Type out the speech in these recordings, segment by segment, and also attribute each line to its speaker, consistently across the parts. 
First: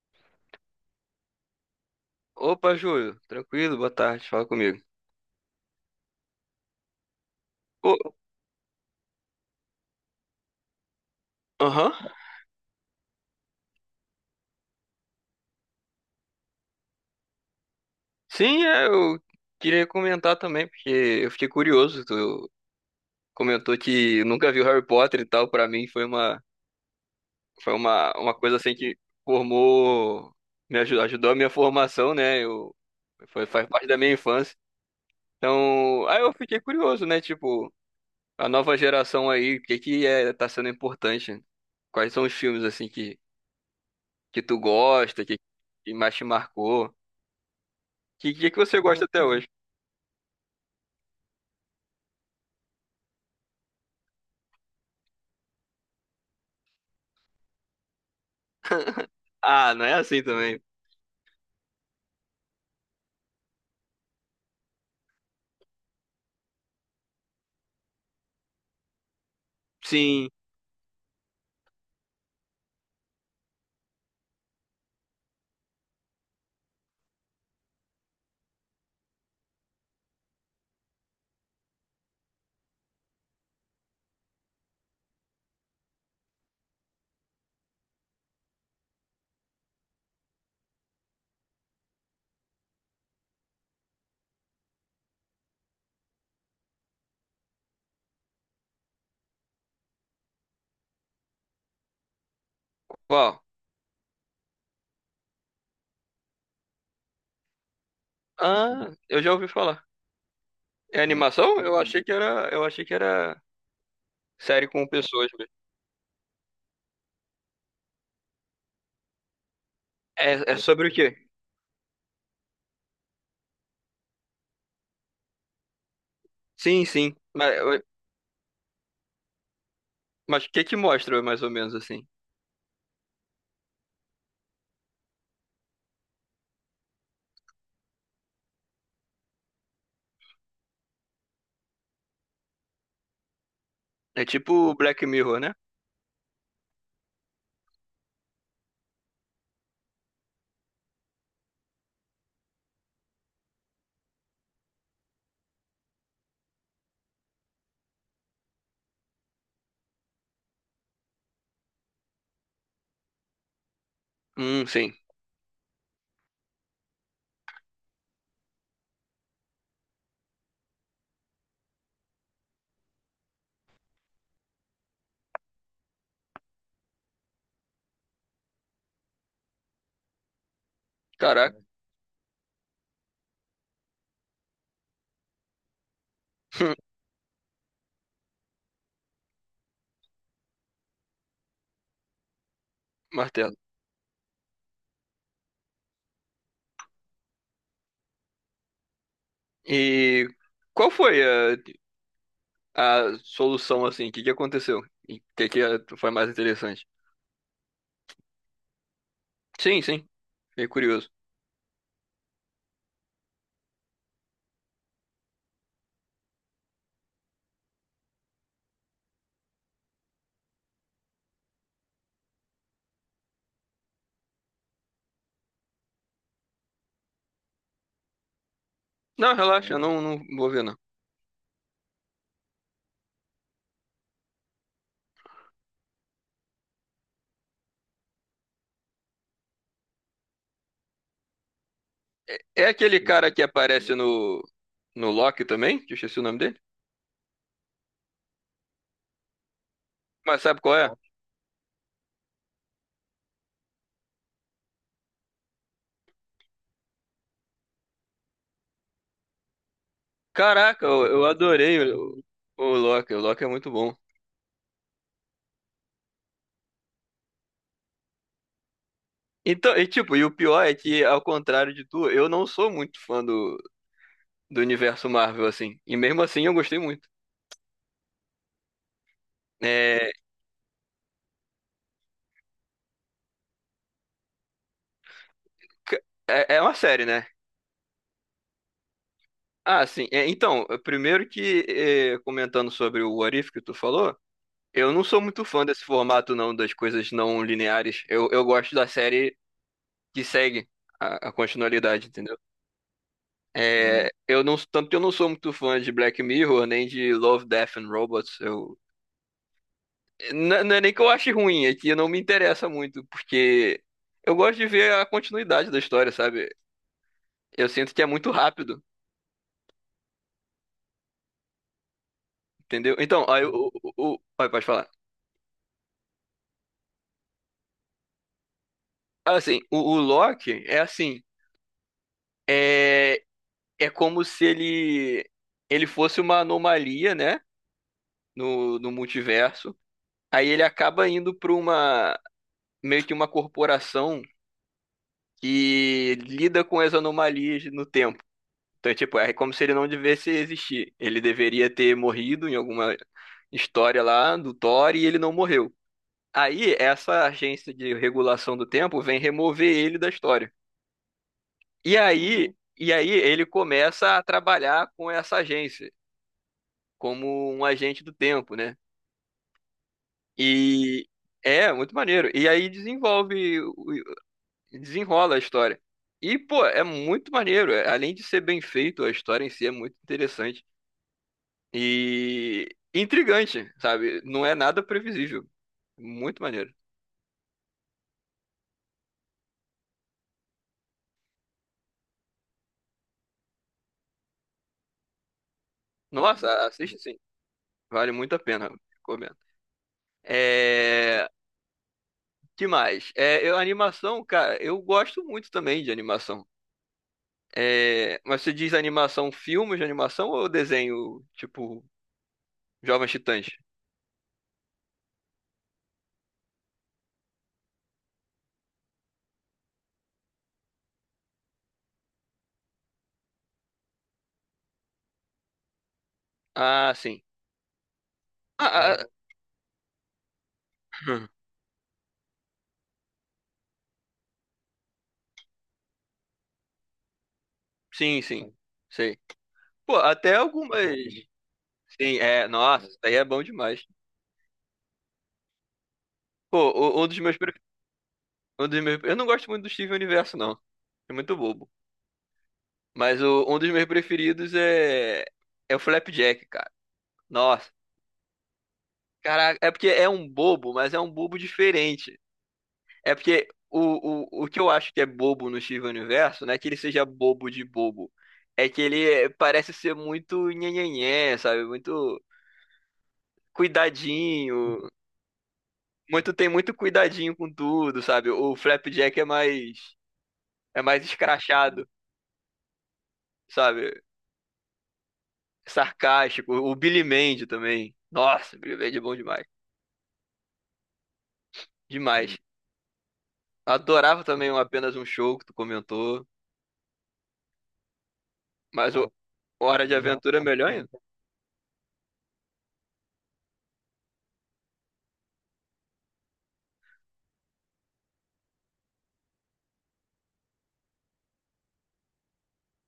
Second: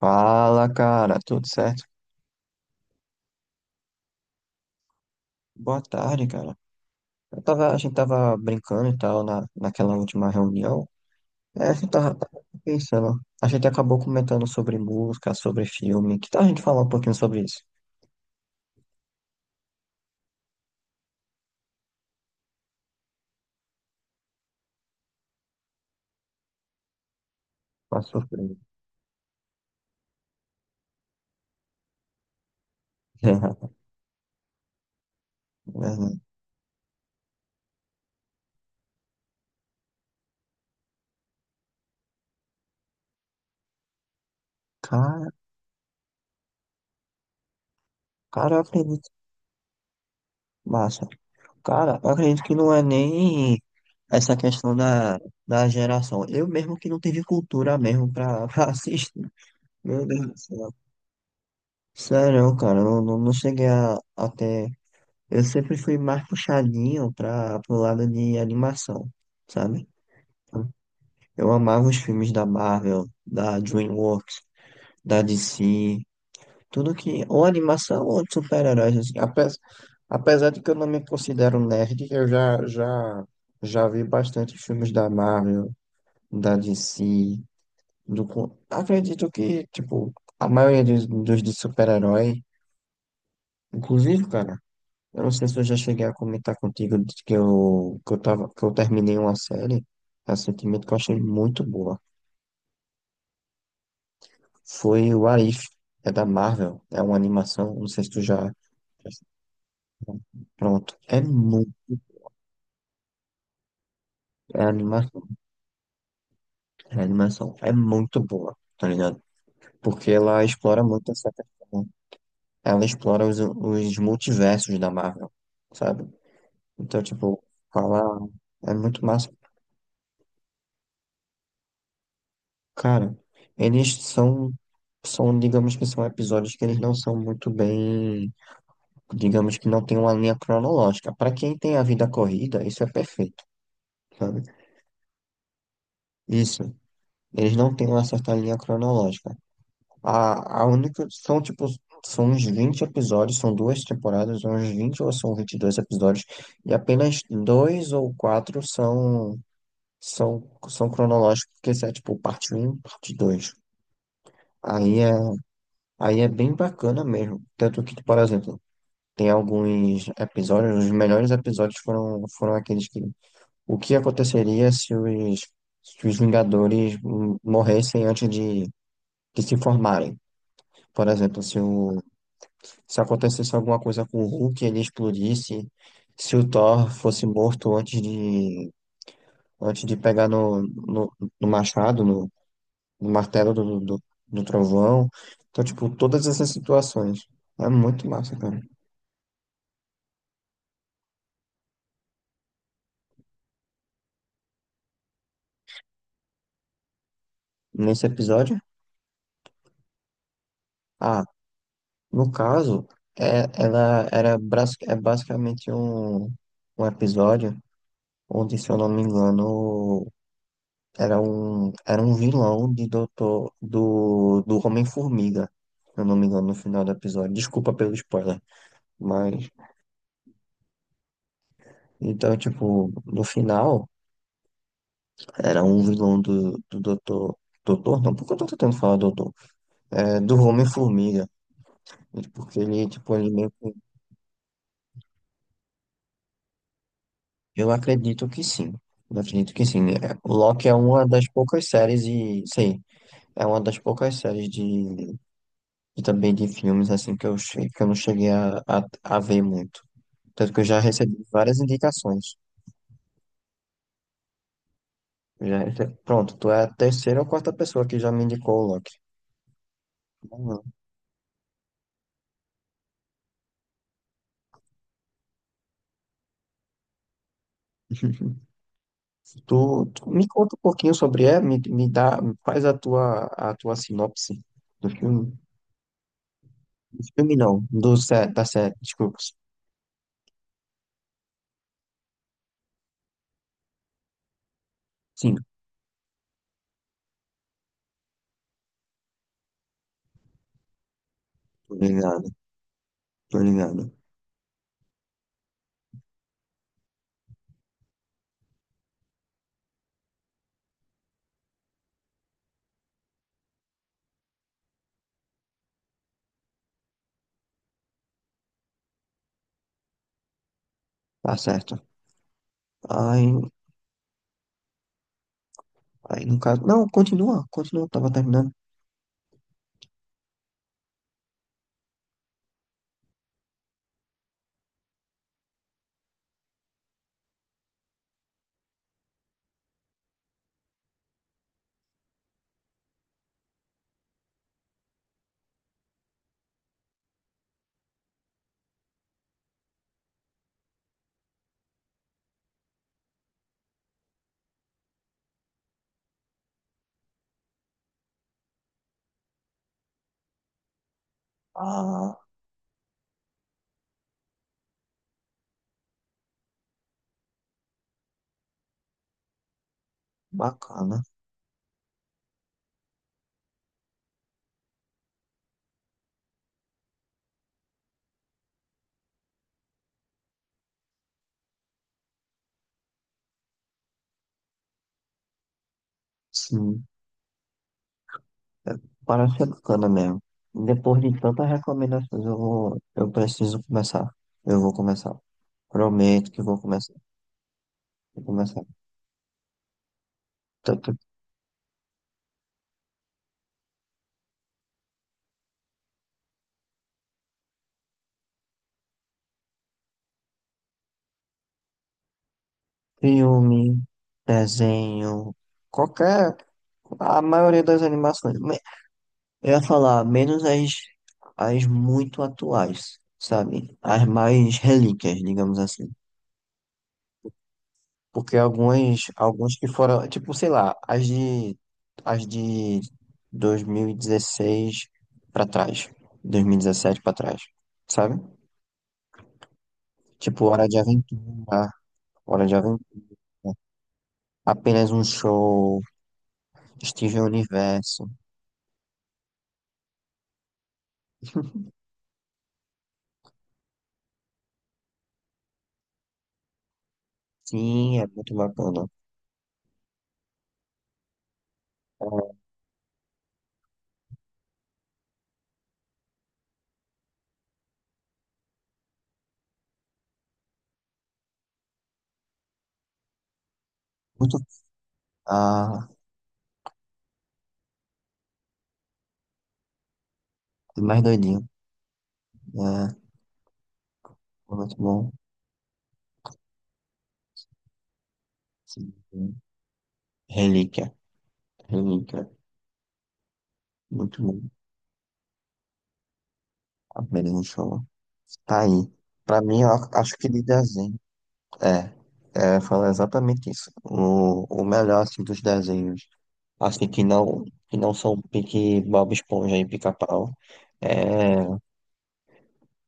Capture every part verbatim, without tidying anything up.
Speaker 1: Fala, cara, tudo certo?
Speaker 2: Opa, Júlio, tranquilo, boa tarde, fala comigo.
Speaker 1: Boa tarde, cara. Eu tava, a gente
Speaker 2: Ô,
Speaker 1: tava brincando e tal na, naquela última reunião. É, a gente
Speaker 2: aham,
Speaker 1: tava, tava pensando. A gente acabou comentando sobre música, sobre filme. Que tal a gente falar um pouquinho sobre isso?
Speaker 2: sim, é, eu queria comentar também, porque eu fiquei curioso, tu comentou que nunca viu Harry Potter e tal. Pra mim foi uma, foi
Speaker 1: Uma
Speaker 2: uma, uma
Speaker 1: surpresa.
Speaker 2: coisa assim que formou, me ajudou, ajudou a minha formação, né? Eu, foi, faz parte da minha infância.
Speaker 1: É,
Speaker 2: Então,
Speaker 1: né?
Speaker 2: aí eu fiquei curioso, né, tipo, a nova geração aí, o que que é, tá sendo importante, quais são os filmes assim que, que tu gosta,
Speaker 1: Cara,
Speaker 2: que, que mais te marcou. Que dia
Speaker 1: cara,
Speaker 2: que
Speaker 1: eu
Speaker 2: você gosta
Speaker 1: acredito.
Speaker 2: até hoje?
Speaker 1: Massa. Cara, eu acredito que não é nem essa questão da, da geração. Eu mesmo que não tive cultura mesmo pra, pra assistir.
Speaker 2: Ah, não é
Speaker 1: Meu
Speaker 2: assim
Speaker 1: Deus do
Speaker 2: também.
Speaker 1: céu. Sério, cara, eu não, não cheguei a, a ter. Eu sempre fui mais puxadinho para pro lado de animação, sabe?
Speaker 2: Sim.
Speaker 1: Então, eu amava os filmes da Marvel, da DreamWorks, da D C, tudo que ou animação ou de super-heróis assim. Apesar, apesar de que eu não me considero nerd, eu já já já vi bastante filmes da Marvel, da D C, do co- acredito que tipo a maioria dos, dos de super-herói, inclusive, cara. Eu não sei se eu já cheguei a comentar contigo de que eu, que eu tava, que eu terminei uma série recentemente que eu achei muito boa.
Speaker 2: Qual?
Speaker 1: Foi o Arif, é da Marvel, é uma animação, não sei se tu já.
Speaker 2: Ah, eu já ouvi falar.
Speaker 1: Pronto,
Speaker 2: É
Speaker 1: é
Speaker 2: animação?
Speaker 1: muito.
Speaker 2: Eu achei que era, eu achei que era
Speaker 1: É
Speaker 2: série com
Speaker 1: animação,
Speaker 2: pessoas mesmo.
Speaker 1: é animação, é muito boa, tá ligado? Porque ela
Speaker 2: É, é
Speaker 1: explora
Speaker 2: sobre o
Speaker 1: muito
Speaker 2: quê?
Speaker 1: essa questão. Ela explora os, os multiversos da Marvel, sabe?
Speaker 2: Sim,
Speaker 1: Então,
Speaker 2: sim.
Speaker 1: tipo,
Speaker 2: Mas,
Speaker 1: fala. É muito massa.
Speaker 2: mas o que que mostra mais ou menos assim?
Speaker 1: Cara, eles são, são, digamos que são episódios que eles não são muito bem, digamos que não tem uma linha cronológica. Para quem tem a vida corrida, isso é perfeito,
Speaker 2: É
Speaker 1: sabe?
Speaker 2: tipo Black Mirror, né?
Speaker 1: Isso, eles não têm uma certa linha cronológica. A, a única, são tipo, são uns vinte episódios, são duas temporadas, são uns vinte ou são vinte e dois episódios, e apenas dois ou quatro são, são, são cronológicos, porque isso é tipo parte um parte dois.
Speaker 2: Hum, sim.
Speaker 1: Aí é Aí é bem bacana mesmo. Tanto que, por exemplo, tem alguns episódios, os melhores episódios foram, foram aqueles que. O que aconteceria se os, se os Vingadores hum, morressem antes de, de se formarem? Por exemplo, se,
Speaker 2: Caraca.
Speaker 1: o, se acontecesse alguma coisa com o Hulk, ele explodisse, se o Thor fosse morto antes de, antes de pegar no, no, no machado, no, no
Speaker 2: Martelo.
Speaker 1: martelo do, do, do trovão. Então, tipo, todas essas situações. É muito massa, cara.
Speaker 2: E qual foi a, a solução assim? O que que aconteceu? E o que que eh, foi mais interessante?
Speaker 1: Nesse episódio?
Speaker 2: Sim, sim. Fiquei curioso.
Speaker 1: Ah, no caso, é, ela era bras- é basicamente um, um episódio onde, se eu não me engano, era um, era um vilão de doutor, do, do Homem-Formiga, se eu não me engano, no final do episódio. Desculpa pelo spoiler,
Speaker 2: Não,
Speaker 1: mas.
Speaker 2: relaxa, eu não, não vou ver não.
Speaker 1: Então, tipo, no final, era um vilão do, do doutor. Doutor? Não, porque eu tô tentando falar doutor. É, do Homem-Formiga. Porque
Speaker 2: É
Speaker 1: ele,
Speaker 2: aquele
Speaker 1: tipo, ele
Speaker 2: cara que
Speaker 1: meio que.
Speaker 2: aparece no, no Loki também? Que eu esqueci o nome dele.
Speaker 1: Eu acredito que sim. Eu acredito que sim. É, o
Speaker 2: Mas sabe
Speaker 1: Loki é
Speaker 2: qual é?
Speaker 1: uma das poucas séries e, sei, é uma das poucas séries de, e também de filmes assim que eu, che- que eu não cheguei a, a, a ver muito. Tanto que eu já
Speaker 2: Caraca, eu,
Speaker 1: recebi
Speaker 2: eu
Speaker 1: várias
Speaker 2: adorei o,
Speaker 1: indicações.
Speaker 2: o Loki. O Loki é muito bom.
Speaker 1: Eu Já, rece- pronto, tu é a terceira ou quarta pessoa que já me indicou o Loki.
Speaker 2: Então, e tipo, e o
Speaker 1: Uhum.
Speaker 2: pior é que, ao contrário de tu, eu não sou muito fã do, do universo Marvel, assim. E mesmo assim eu gostei muito.
Speaker 1: Tu, tu
Speaker 2: É,
Speaker 1: me conta um pouquinho sobre ele, me, me dá, faz a tua, a tua sinopse do filme.
Speaker 2: c- é, é uma
Speaker 1: Do
Speaker 2: série, né?
Speaker 1: filme não, do sé, da série, desculpa.
Speaker 2: Ah, sim. É, então, primeiro que, é, comentando sobre o What If que tu falou, eu não sou
Speaker 1: Sim,
Speaker 2: muito fã desse formato, não, das coisas não lineares. Eu, eu gosto da série que segue a, a
Speaker 1: tô
Speaker 2: continualidade,
Speaker 1: ligado,
Speaker 2: entendeu?
Speaker 1: tô
Speaker 2: Hum.
Speaker 1: ligado.
Speaker 2: É, eu não, tanto que eu não sou muito fã de Black Mirror, nem de Love, Death and Robots. Eu, não, não é nem que eu ache ruim, é que não me interessa muito, porque eu gosto de ver a continuidade da história, sabe? Eu sinto que é muito rápido,
Speaker 1: Tá certo.
Speaker 2: entendeu? Então,
Speaker 1: Aí,
Speaker 2: aí o, o, o- aí pode falar.
Speaker 1: aí no caso. Não, continua, continua, tava terminando.
Speaker 2: Assim, o, o Loki é assim, é, é como se ele, ele fosse uma anomalia, né? No, no multiverso. Aí ele acaba indo para uma meio que uma corporação que lida com as anomalias no tempo. Então, tipo, é como se ele não devesse existir. Ele deveria ter morrido em alguma história lá do Thor e ele não morreu. Aí, essa agência de regulação do tempo vem remover ele da história. E
Speaker 1: Ah,
Speaker 2: aí, e aí ele começa a trabalhar com essa agência, como um agente do tempo, né?
Speaker 1: bacana.
Speaker 2: E é muito maneiro. E aí desenvolve o- E desenrola a história. E, pô, é muito maneiro. é- Além de ser bem feito, a história em si é muito interessante. E intrigante, sabe? Não é nada previsível. Muito maneiro.
Speaker 1: Sim, é, parece ser bacana mesmo. Depois de tantas recomendações, eu vou, eu preciso começar. Eu vou começar. Prometo que vou
Speaker 2: Nossa,
Speaker 1: começar.
Speaker 2: assiste sim. Vale
Speaker 1: Vou
Speaker 2: muito a
Speaker 1: começar.
Speaker 2: pena. Recomendo.
Speaker 1: Tanto
Speaker 2: É... Que mais? É, eu, animação, cara, eu gosto muito também de animação. É... Mas você diz animação, filmes de animação ou desenho, tipo, Jovens Titãs?
Speaker 1: filme, desenho, qualquer. A maioria das animações. Me- eu ia falar, menos as, as muito atuais, sabe? As mais relíquias, digamos assim.
Speaker 2: Ah, sim.
Speaker 1: Porque
Speaker 2: Ah,
Speaker 1: algumas,
Speaker 2: ah,
Speaker 1: alguns que foram, tipo, sei lá, as
Speaker 2: ah.
Speaker 1: de, as de dois mil e dezesseis pra trás, dois mil e dezessete pra trás, sabe?
Speaker 2: Sim, sim. Sei. Pô, até
Speaker 1: Tipo, Hora de
Speaker 2: algumas.
Speaker 1: Aventura,
Speaker 2: Sim,
Speaker 1: Hora
Speaker 2: é.
Speaker 1: de
Speaker 2: Nossa, isso
Speaker 1: Aventura,
Speaker 2: daí é bom demais.
Speaker 1: Apenas um Show,
Speaker 2: Pô, o- um dos
Speaker 1: Steven
Speaker 2: meus, pre-
Speaker 1: Universo.
Speaker 2: um dos meus. Eu não gosto muito do Steven Universo, não. É muito bobo. Mas o- um dos meus preferidos é. É o Flapjack, cara. Nossa.
Speaker 1: Sim, é muito bacana.
Speaker 2: Caraca, é porque é um bobo, mas é um bobo diferente.
Speaker 1: É
Speaker 2: É porque o, o, o que eu acho que é bobo no Steven Universo, não é que ele seja bobo de bobo. É que ele é- parece ser muito nhenhenhé, sabe? Muito
Speaker 1: muito,
Speaker 2: cuidadinho.
Speaker 1: ah,
Speaker 2: Muito Tem muito cuidadinho com tudo, sabe? O Flapjack é mais
Speaker 1: é
Speaker 2: é
Speaker 1: mais
Speaker 2: mais
Speaker 1: doidinho,
Speaker 2: escrachado,
Speaker 1: né?
Speaker 2: sabe?
Speaker 1: É, muito bom.
Speaker 2: Sarcástico. O Billy Mandy também. Nossa, Billy
Speaker 1: Sim,
Speaker 2: Mandy é bom
Speaker 1: sim.
Speaker 2: demais.
Speaker 1: Relíquia, Relíquia,
Speaker 2: Demais.
Speaker 1: muito
Speaker 2: Adorava
Speaker 1: bom.
Speaker 2: também o apenas um show que tu comentou,
Speaker 1: A Berlim Show. Tá aí.
Speaker 2: mas o
Speaker 1: Pra mim, eu
Speaker 2: Hora
Speaker 1: ac-
Speaker 2: de
Speaker 1: acho que
Speaker 2: Aventura é
Speaker 1: de
Speaker 2: melhor ainda.
Speaker 1: desenho. É, é, fala exatamente isso. O, o melhor, assim, dos desenhos, assim, que não, que não são pique Bob Esponja e Pica-Pau, é,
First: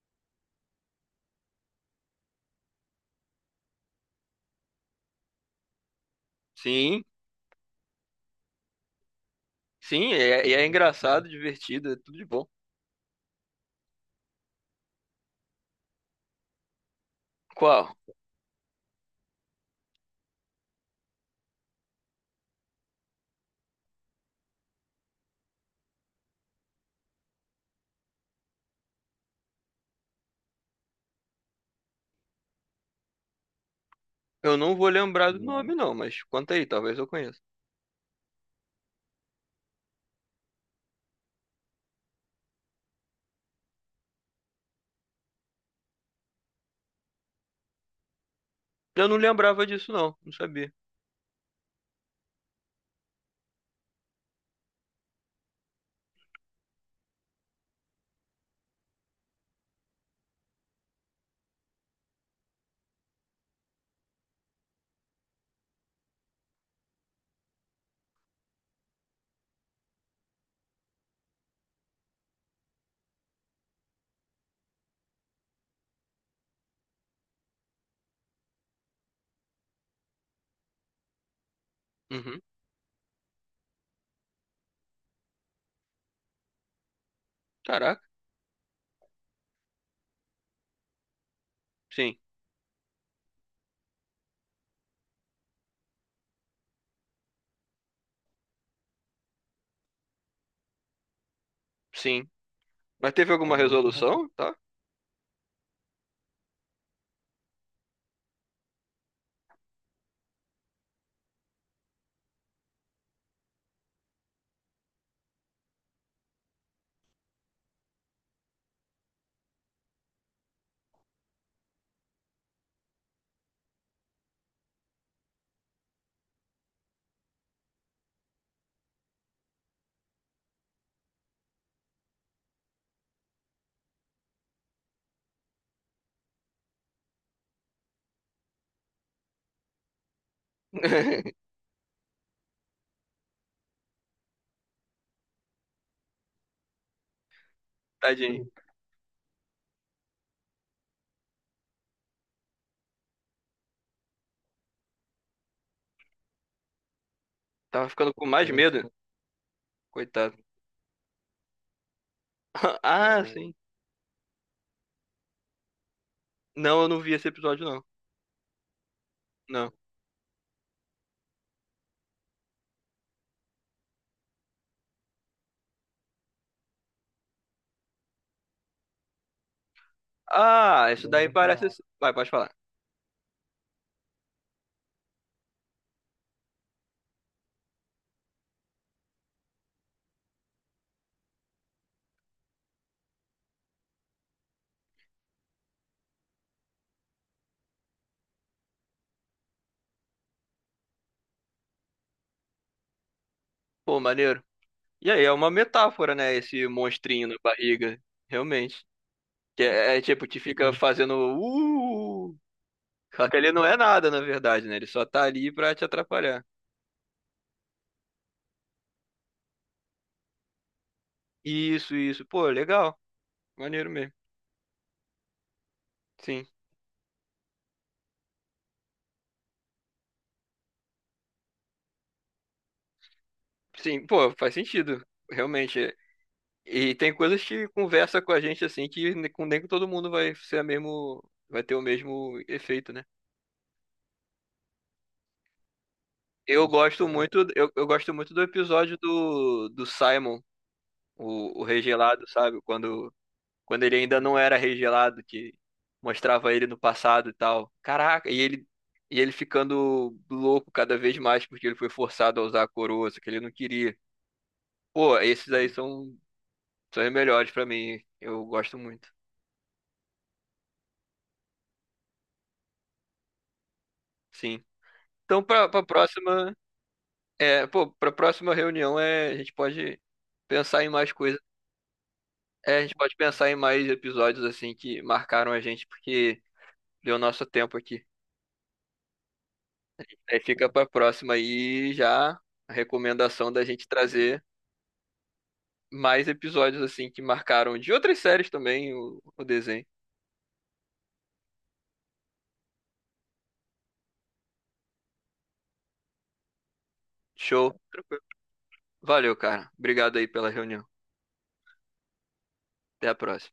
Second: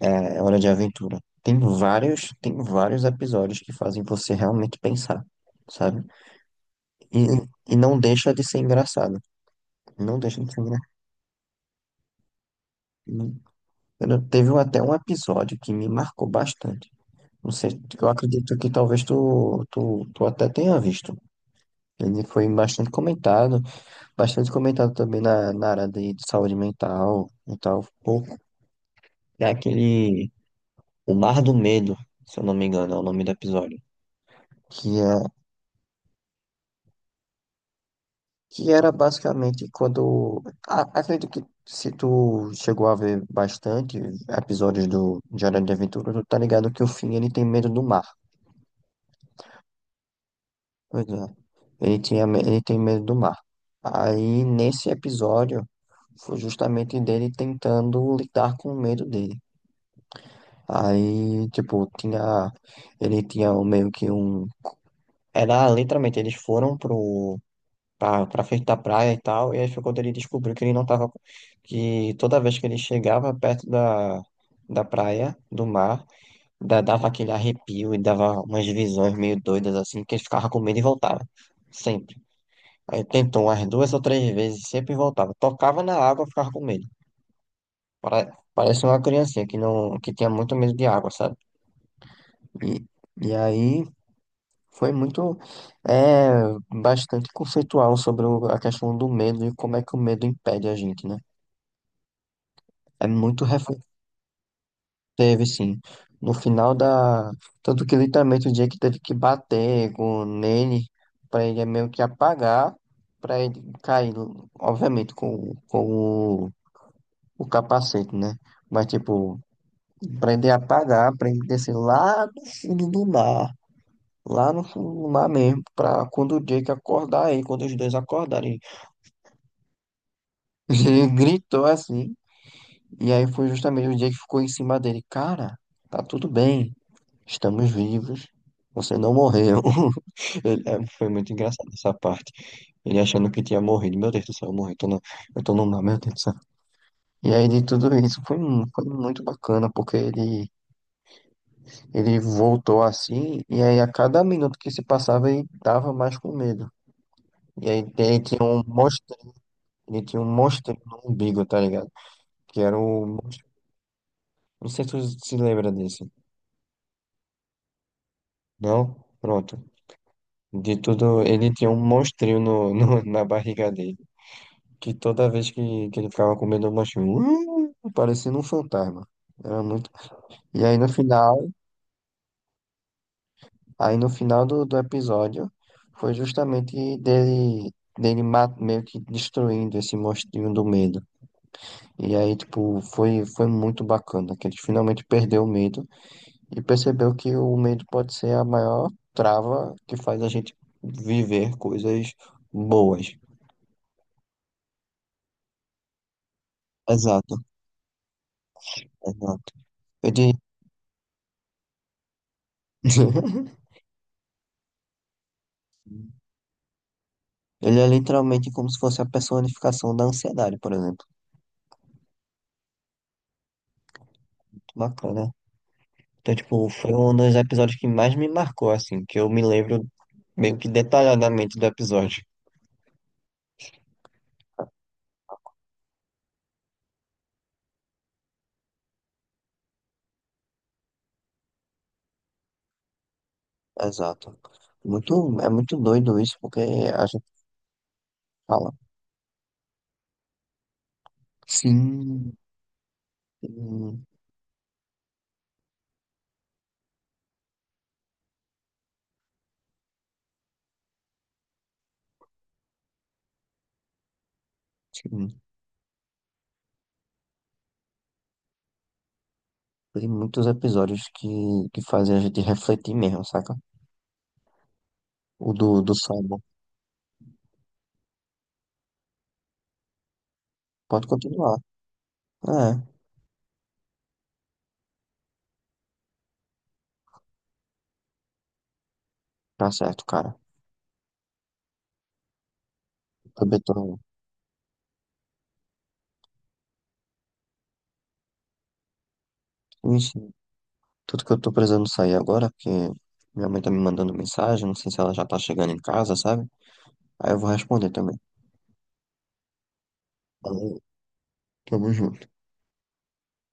Speaker 1: é Hora de Aventura. Tem vários, tem vários episódios que fazem você realmente pensar, sabe?
Speaker 2: Sim,
Speaker 1: E, e não deixa de ser engraçado.
Speaker 2: sim, e
Speaker 1: Não deixa
Speaker 2: é,
Speaker 1: de
Speaker 2: e
Speaker 1: ser
Speaker 2: é
Speaker 1: engraçado.
Speaker 2: engraçado, divertido, é tudo de bom.
Speaker 1: Teve até um episódio que me marcou bastante. Não sei,
Speaker 2: Qual?
Speaker 1: eu acredito que talvez tu, tu, tu até tenha visto. Ele foi bastante comentado, bastante comentado também na, na área de, de saúde mental e tal. Pô, é aquele O Mar do Medo, se eu não me engano, é o nome do episódio.
Speaker 2: Eu não vou
Speaker 1: Que, é,
Speaker 2: lembrar do nome não, mas conta aí, talvez eu conheça.
Speaker 1: que era basicamente quando. a- Acredito que se tu chegou a ver bastante episódios do Diário de Aventura, tu tá ligado que o Finn ele tem medo do mar.
Speaker 2: Eu não lembrava disso não, não sabia.
Speaker 1: Pois é, ele tinha, me- ele tem medo do mar. Aí nesse episódio. Foi justamente dele tentando lidar com o medo dele. Aí, tipo, tinha. Ele tinha um- meio que um. Era literalmente, eles foram pro. Pra, pra frente da praia e tal, e aí foi quando ele descobriu que ele não tava. Que toda vez que ele chegava perto da, da praia, do mar, da- dava aquele arrepio e dava umas visões meio doidas assim, que ele ficava com medo e voltava. Sempre.
Speaker 2: Uhum.
Speaker 1: Aí tentou umas duas ou três vezes, sempre voltava. Tocava na água, ficava com medo.
Speaker 2: Caraca,
Speaker 1: Pare- Parece uma criancinha que não, que tinha muito medo de água, sabe?
Speaker 2: sim,
Speaker 1: E, e aí foi muito, é, bastante conceitual sobre o- a questão do medo e como é que o medo impede a gente, né?
Speaker 2: sim.
Speaker 1: É
Speaker 2: Mas teve
Speaker 1: muito
Speaker 2: alguma
Speaker 1: reflexivo,
Speaker 2: resolução?
Speaker 1: teve, sim. No final da, tanto que literalmente o dia que teve que bater com nele para ele meio que apagar, para ele cair, obviamente com, com o, o capacete, né? Mas tipo. Aprender a pagar, aprender a descer lá no fundo do mar, lá no fundo do mar mesmo, pra quando o Jake acordar aí, quando os dois acordarem. Ele gritou assim, e aí foi justamente o Jake que ficou em cima dele. Cara, tá tudo bem, estamos vivos, você não morreu. Ele- é, foi muito engraçado essa parte. Ele achando que tinha morrido, meu Deus do céu, eu morri, tô no, eu tô no mar, meu Deus do céu. E aí de tudo isso foi,
Speaker 2: Tadinho.
Speaker 1: mu- foi muito bacana, porque ele. Ele voltou assim, e aí a cada minuto que se passava ele tava mais com medo. E aí
Speaker 2: Tava ficando
Speaker 1: ele
Speaker 2: com
Speaker 1: tinha
Speaker 2: mais é,
Speaker 1: um
Speaker 2: medo.
Speaker 1: monstro, ele tinha um
Speaker 2: Coitado.
Speaker 1: monstro no umbigo, tá ligado? Que era
Speaker 2: Ah,
Speaker 1: o.
Speaker 2: é, sim.
Speaker 1: Não sei se tu se lembra disso.
Speaker 2: Não, eu não vi esse episódio, não.
Speaker 1: Não? Pronto.
Speaker 2: Não.
Speaker 1: De tudo, ele tinha um monstrinho no, no- na barriga dele. Que toda vez que, que ele ficava com medo do monstrinho, uh, parecendo um fantasma. Era muito. E aí no
Speaker 2: Ah, isso daí
Speaker 1: final.
Speaker 2: parece. Vai, pode falar.
Speaker 1: Aí no final do, do episódio foi justamente dele, dele ma- meio que destruindo esse monstrinho do medo. E aí, tipo, foi, foi muito bacana, que ele finalmente perdeu o medo e percebeu que o medo pode ser a maior trava que faz a gente viver coisas boas.
Speaker 2: Pô, maneiro. E aí, é uma metáfora, né? Esse monstrinho na
Speaker 1: Exato,
Speaker 2: barriga. Realmente.
Speaker 1: exato.
Speaker 2: Que é, é tipo,
Speaker 1: Ele,
Speaker 2: te fica fazendo. Uh! Só que ele não é nada, na verdade, né? Ele só tá ali pra te atrapalhar.
Speaker 1: ele é literalmente como se fosse a personificação da ansiedade, por exemplo.
Speaker 2: Isso, isso. Pô, legal. Maneiro mesmo.
Speaker 1: Bacana. Então,
Speaker 2: Sim.
Speaker 1: tipo, foi um dos episódios que mais me marcou, assim, que eu me lembro meio que detalhadamente do episódio.
Speaker 2: Sim, pô, faz sentido. Realmente. E tem coisas que conversa com a gente assim que nem com nem com todo mundo vai ser a mesmo, vai ter o mesmo efeito, né?
Speaker 1: Exato. Muito, é muito doido isso, porque
Speaker 2: Eu
Speaker 1: a
Speaker 2: gosto
Speaker 1: gente
Speaker 2: muito, eu, eu gosto muito do
Speaker 1: fala.
Speaker 2: episódio do, do Simon, o, o Rei Gelado,
Speaker 1: Sim,
Speaker 2: sabe? Quando, quando ele
Speaker 1: sim,
Speaker 2: ainda não era Rei Gelado, que mostrava ele no passado e tal. Caraca, e ele e ele ficando louco cada vez mais porque ele foi forçado a usar a coroa, só que ele não queria. Pô,
Speaker 1: sim.
Speaker 2: esses aí são são os melhores pra mim. Eu gosto muito.
Speaker 1: Tem muitos episódios que, que fazem a gente refletir mesmo, saca?
Speaker 2: Sim. Então,
Speaker 1: O
Speaker 2: pra,
Speaker 1: do,
Speaker 2: pra
Speaker 1: do Sabo.
Speaker 2: próxima É, pô, pra próxima reunião é, a gente pode pensar em
Speaker 1: Pode
Speaker 2: mais coisas.
Speaker 1: continuar.
Speaker 2: É, a
Speaker 1: É,
Speaker 2: gente pode pensar em mais episódios assim que marcaram a gente, porque deu nosso tempo aqui.
Speaker 1: tá certo, cara.
Speaker 2: Aí fica pra próxima aí já a recomendação
Speaker 1: Também
Speaker 2: da gente
Speaker 1: tô.
Speaker 2: trazer mais episódios assim que marcaram de outras séries também o, o desenho.
Speaker 1: Ixi, tudo que eu tô precisando sair agora, porque minha mãe tá me mandando mensagem, não sei se ela já tá chegando em casa, sabe? Aí eu vou
Speaker 2: Show.
Speaker 1: responder também.
Speaker 2: Tranquilo. Valeu, cara. Obrigado aí pela
Speaker 1: Valeu.
Speaker 2: reunião.
Speaker 1: Tamo junto.
Speaker 2: Até a próxima.